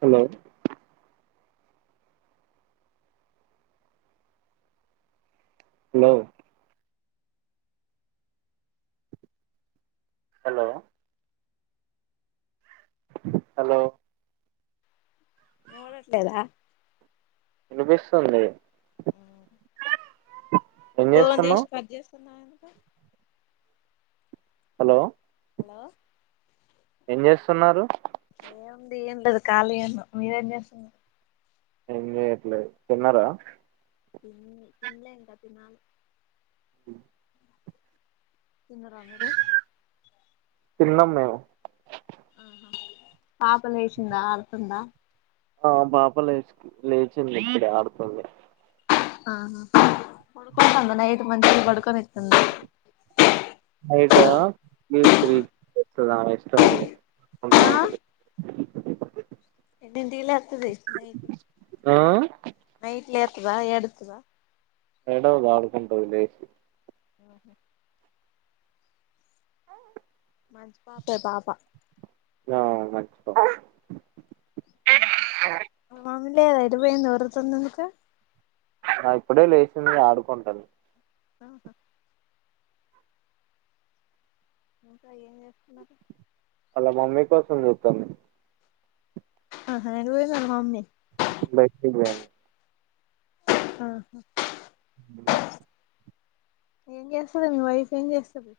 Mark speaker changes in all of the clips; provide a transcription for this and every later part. Speaker 1: Hello hello hello hello
Speaker 2: వినవడట్లేదా
Speaker 1: వినిపిస్తుంది
Speaker 2: ఆ
Speaker 1: ఏం
Speaker 2: ఫోన్ చేసి
Speaker 1: చేస్తున్నావ్
Speaker 2: కట్ చెస్ తున్నావు ఎందుకు
Speaker 1: హలో
Speaker 2: హలో
Speaker 1: ఏం చేస్తున్నారు
Speaker 2: ఏంది ఏం లేదు కాలీ ఉన్నం మీరేం చేస్తునా
Speaker 1: ఏం చెయ్యట్లే తిన్నారా
Speaker 2: మ్ తినలే ఇంకా తినాలి తిన్నరా మీరు
Speaker 1: తిన్నాం మేము
Speaker 2: పాపలేషిందా ఆడుతుందా
Speaker 1: ఆ పాప లేచి లేచిండి ఇప్పుడే ఆడుతుంది
Speaker 2: ఆహా పడుకుంటంద నైట్ మంచిగ పడుకొనితుందా
Speaker 1: టా మీ త్రీ లెత్తదామే ఇష్టం ఇగ
Speaker 2: ఆ
Speaker 1: కదుల్తవుంటది
Speaker 2: ఎండింది లక్ తేస్తునాయి ఇటు
Speaker 1: ఆ
Speaker 2: నైట్ లేతదా ఎడుతదా
Speaker 1: ఎడవదు ఆడుకుంటది లేషి
Speaker 2: ఆహ
Speaker 1: ఆ
Speaker 2: మంచి పాపే పాప
Speaker 1: ఆ మంచి పాప
Speaker 2: అవున్లే అది ఎటుబోయింది ఓరుతుందేందుకు
Speaker 1: ఆ ఇప్పుడే లేచింది ఆడుకుంటంది
Speaker 2: ఆహా ఇంకా ఏం చేస్తున్నారు
Speaker 1: అలా మమ్మీ కోసం చూత్తంది
Speaker 2: ఆహ ఎటు వోయింది ఆళ్ళ మమ్మీ
Speaker 1: బైటికెళ్ళివెయింది
Speaker 2: ఆహా
Speaker 1: హు
Speaker 2: ఏం చేస్తది మీ వైఫ్ ఏం చేస్తది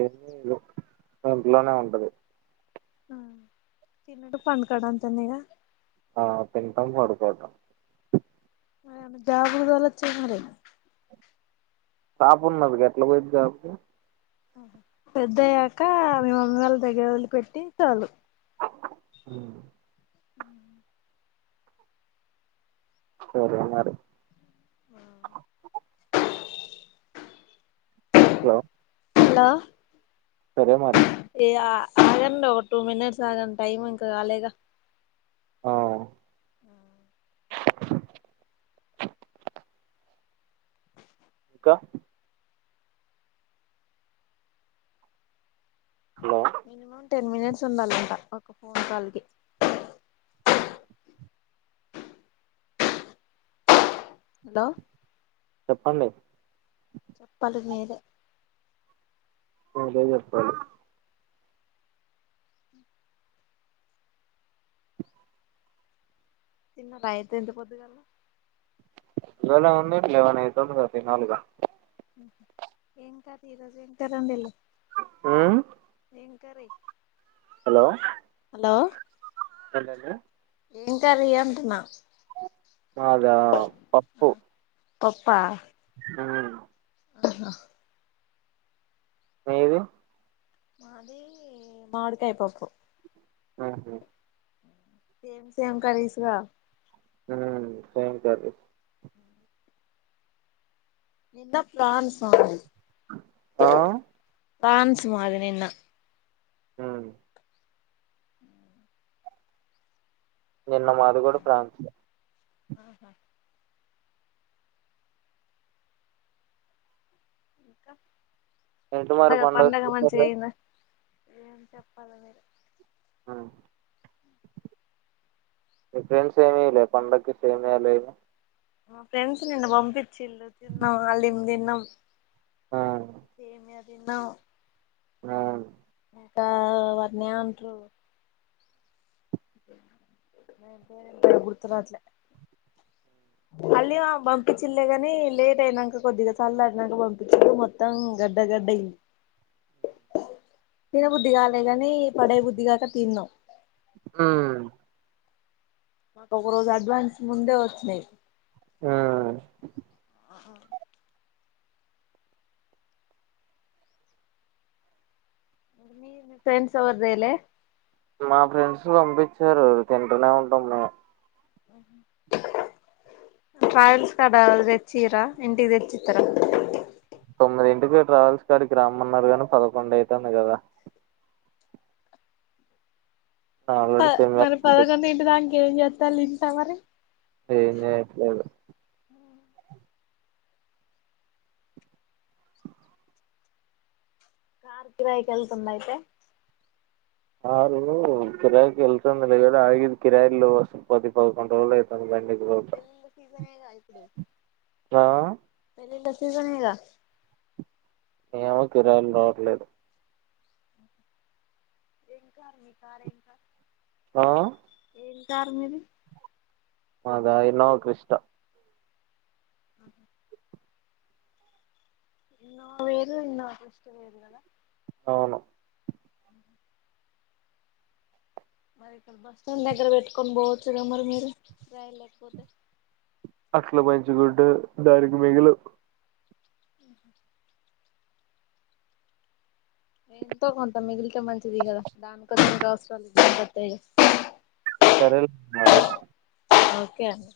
Speaker 1: ఏంలేదు ఇంట్లోనే ఉంటది
Speaker 2: ఆ తినుడు పండుకోడు అంతేన ఇగ
Speaker 1: ఆ తింటాం పడుకోవటం
Speaker 2: మరామో జాబుకు తోలచు గా మారి
Speaker 1: పాపున్నది గేట్లా పోయింది జాబ్కి
Speaker 2: పెద్ద అయ్యాక మీ మమ్మీ వాళ్ళ దగ్గర వదిలి పెట్టి తోలు
Speaker 1: హ్
Speaker 2: మ్
Speaker 1: సరే మరి
Speaker 2: ఆ
Speaker 1: హలో
Speaker 2: హలో
Speaker 1: సరే మరి
Speaker 2: ఆగండి ఒక టూ మినిట్స్ ఆగం టైం ఇంకా కాలేగ
Speaker 1: ఆ ఇంకా హలో
Speaker 2: మినిమమ్ టెన్ మినిట్స్ ఉండాలంట ఒక ఫోన్ కాల్కి హలో
Speaker 1: చెప్పండి.
Speaker 2: చెప్పాలి మీరే
Speaker 1: అదే చెప్పాలి
Speaker 2: తిన్నరా అయితే ఇంత పొద్దుగాల
Speaker 1: ఇవాళ ఉంది లెవెన్ అయితాందిగా తినాల్ ఇగ
Speaker 2: ఏం కర్రీ ఈరోజు ఏం కర్రీ వండిన్లు
Speaker 1: మ్
Speaker 2: ఏం కర్రీ
Speaker 1: హలో
Speaker 2: హలో
Speaker 1: [unintelligible]
Speaker 2: ఏం కర్రీ అంటున్నా
Speaker 1: మాదా పప్పు
Speaker 2: పప్పా
Speaker 1: అవును
Speaker 2: ఆహా
Speaker 1: మీరు
Speaker 2: మాదీ మామిడికాయ పప్పు
Speaker 1: ఆహా
Speaker 2: సేమ్ సేమ్ కర్రీస్గా
Speaker 1: హ్ సేమ్ కర్రీ
Speaker 2: నిన్న ప్లాన్ [inaudible]
Speaker 1: ఆ
Speaker 2: ప్రాన్స్ మాది నిన్న
Speaker 1: ఉమ్ నిన్న మాదిగుడ ప్రాన్సే
Speaker 2: ఆహ ఇంకా
Speaker 1: ఎటు మరి
Speaker 2: పండగ పండగ
Speaker 1: పండగకి [inaudible]
Speaker 2: మంచిగా అయిందా ఏం చెప్పాలి మీరె
Speaker 1: ఆ మీ ఫ్రెండ్స్ ఏం ఇయ్యలే పండక్కి సేమియాలు ఏం
Speaker 2: మా ఫ్రెండ్స్ నిన్న పంపించిన్ళ్ళు తిన్నాం అలిమ్ తిన్నాం సేమియా విన్న
Speaker 1: ఆ
Speaker 2: ఇంకా వట్నెమంట్రూ దాని పేరేం పేరు గుర్తు రావట్లే మళ్ళీ ఇమా పంపించిలే కాని లేట్ అయినంక కొద్దిగా సల్లారినంక పంపించి మొత్తం గడ్డ గడ్డయింది తిన బుద్ధి కాలే కాని పడే బుద్ధిగాక తిన్నాం
Speaker 1: ఊమ్
Speaker 2: మాకు ఒక రోజు అడ్వాన్స్ ముందే వచ్చినాయి
Speaker 1: ఆ
Speaker 2: మీ ఫ్రెండ్స్ ఎవర్దేలే
Speaker 1: మా ఫ్రెండ్స్ పంపించారు తింటూనే ఉంటాము మేం
Speaker 2: ట్రావెల్స్ కాడ తెచ్చిరా ఇంటికి తెచ్చిత్తర
Speaker 1: తొమ్మిది ఇంటికి ట్రావెల్స్ కాడికి రమ్మన్నారు కానీ పదకొండు అయితంది కదా
Speaker 2: ప
Speaker 1: ఆల్రెడీ సెమినార్
Speaker 2: మరి పదకొండు
Speaker 1: పంపించారు
Speaker 2: ఇంటిదాంక ఏం చేత్ త్తళ్ళు ఇంట్ల మరి
Speaker 1: ఏం చేయట్లేదు
Speaker 2: కార్ కిరాయికి ఎళ్తుంద అయితే
Speaker 1: కారు కిరాయి కి ఎల్తంది లే గని ఆగింది కిరాయిలు లేవ్ అసల్ పది పదకొండు రోజులు అయితుంది బండి
Speaker 2: పెల్లిళ్ల సీజన్ ఏ గా ఇప్పుడు
Speaker 1: ఆ
Speaker 2: పెళ్లిళ్ల సీజన్ ఎ గా
Speaker 1: ఏమో కిరాయిలు రావట్లేదు
Speaker 2: ఎం కార్ మి కార్ ఎం కార్
Speaker 1: ఆ
Speaker 2: ఏం కారు మిది
Speaker 1: మాధ ఇన్నోవా క్రిస్ట
Speaker 2: ఉహు [inaudible] నిన్న ఆఫీస్ కి పోయిర్రు కదా
Speaker 1: అవును
Speaker 2: అ మరి ఇక్కడ బస్ స్టాండ్ దగ్గర పెట్టుకొని పోవచ్చు కద మరి మీరు కిరాయిలు లేకపోతే
Speaker 1: అట్ల మంచిగుండద్ దానికి మిగులవ్
Speaker 2: ఉహు ఎంతో కొంత మిగిలితే మంచిది కదా దానికో దీనికో అవసరాలు పనికత్తాయి గా
Speaker 1: సరే లే మళ్ళీ
Speaker 2: ఓకే అండి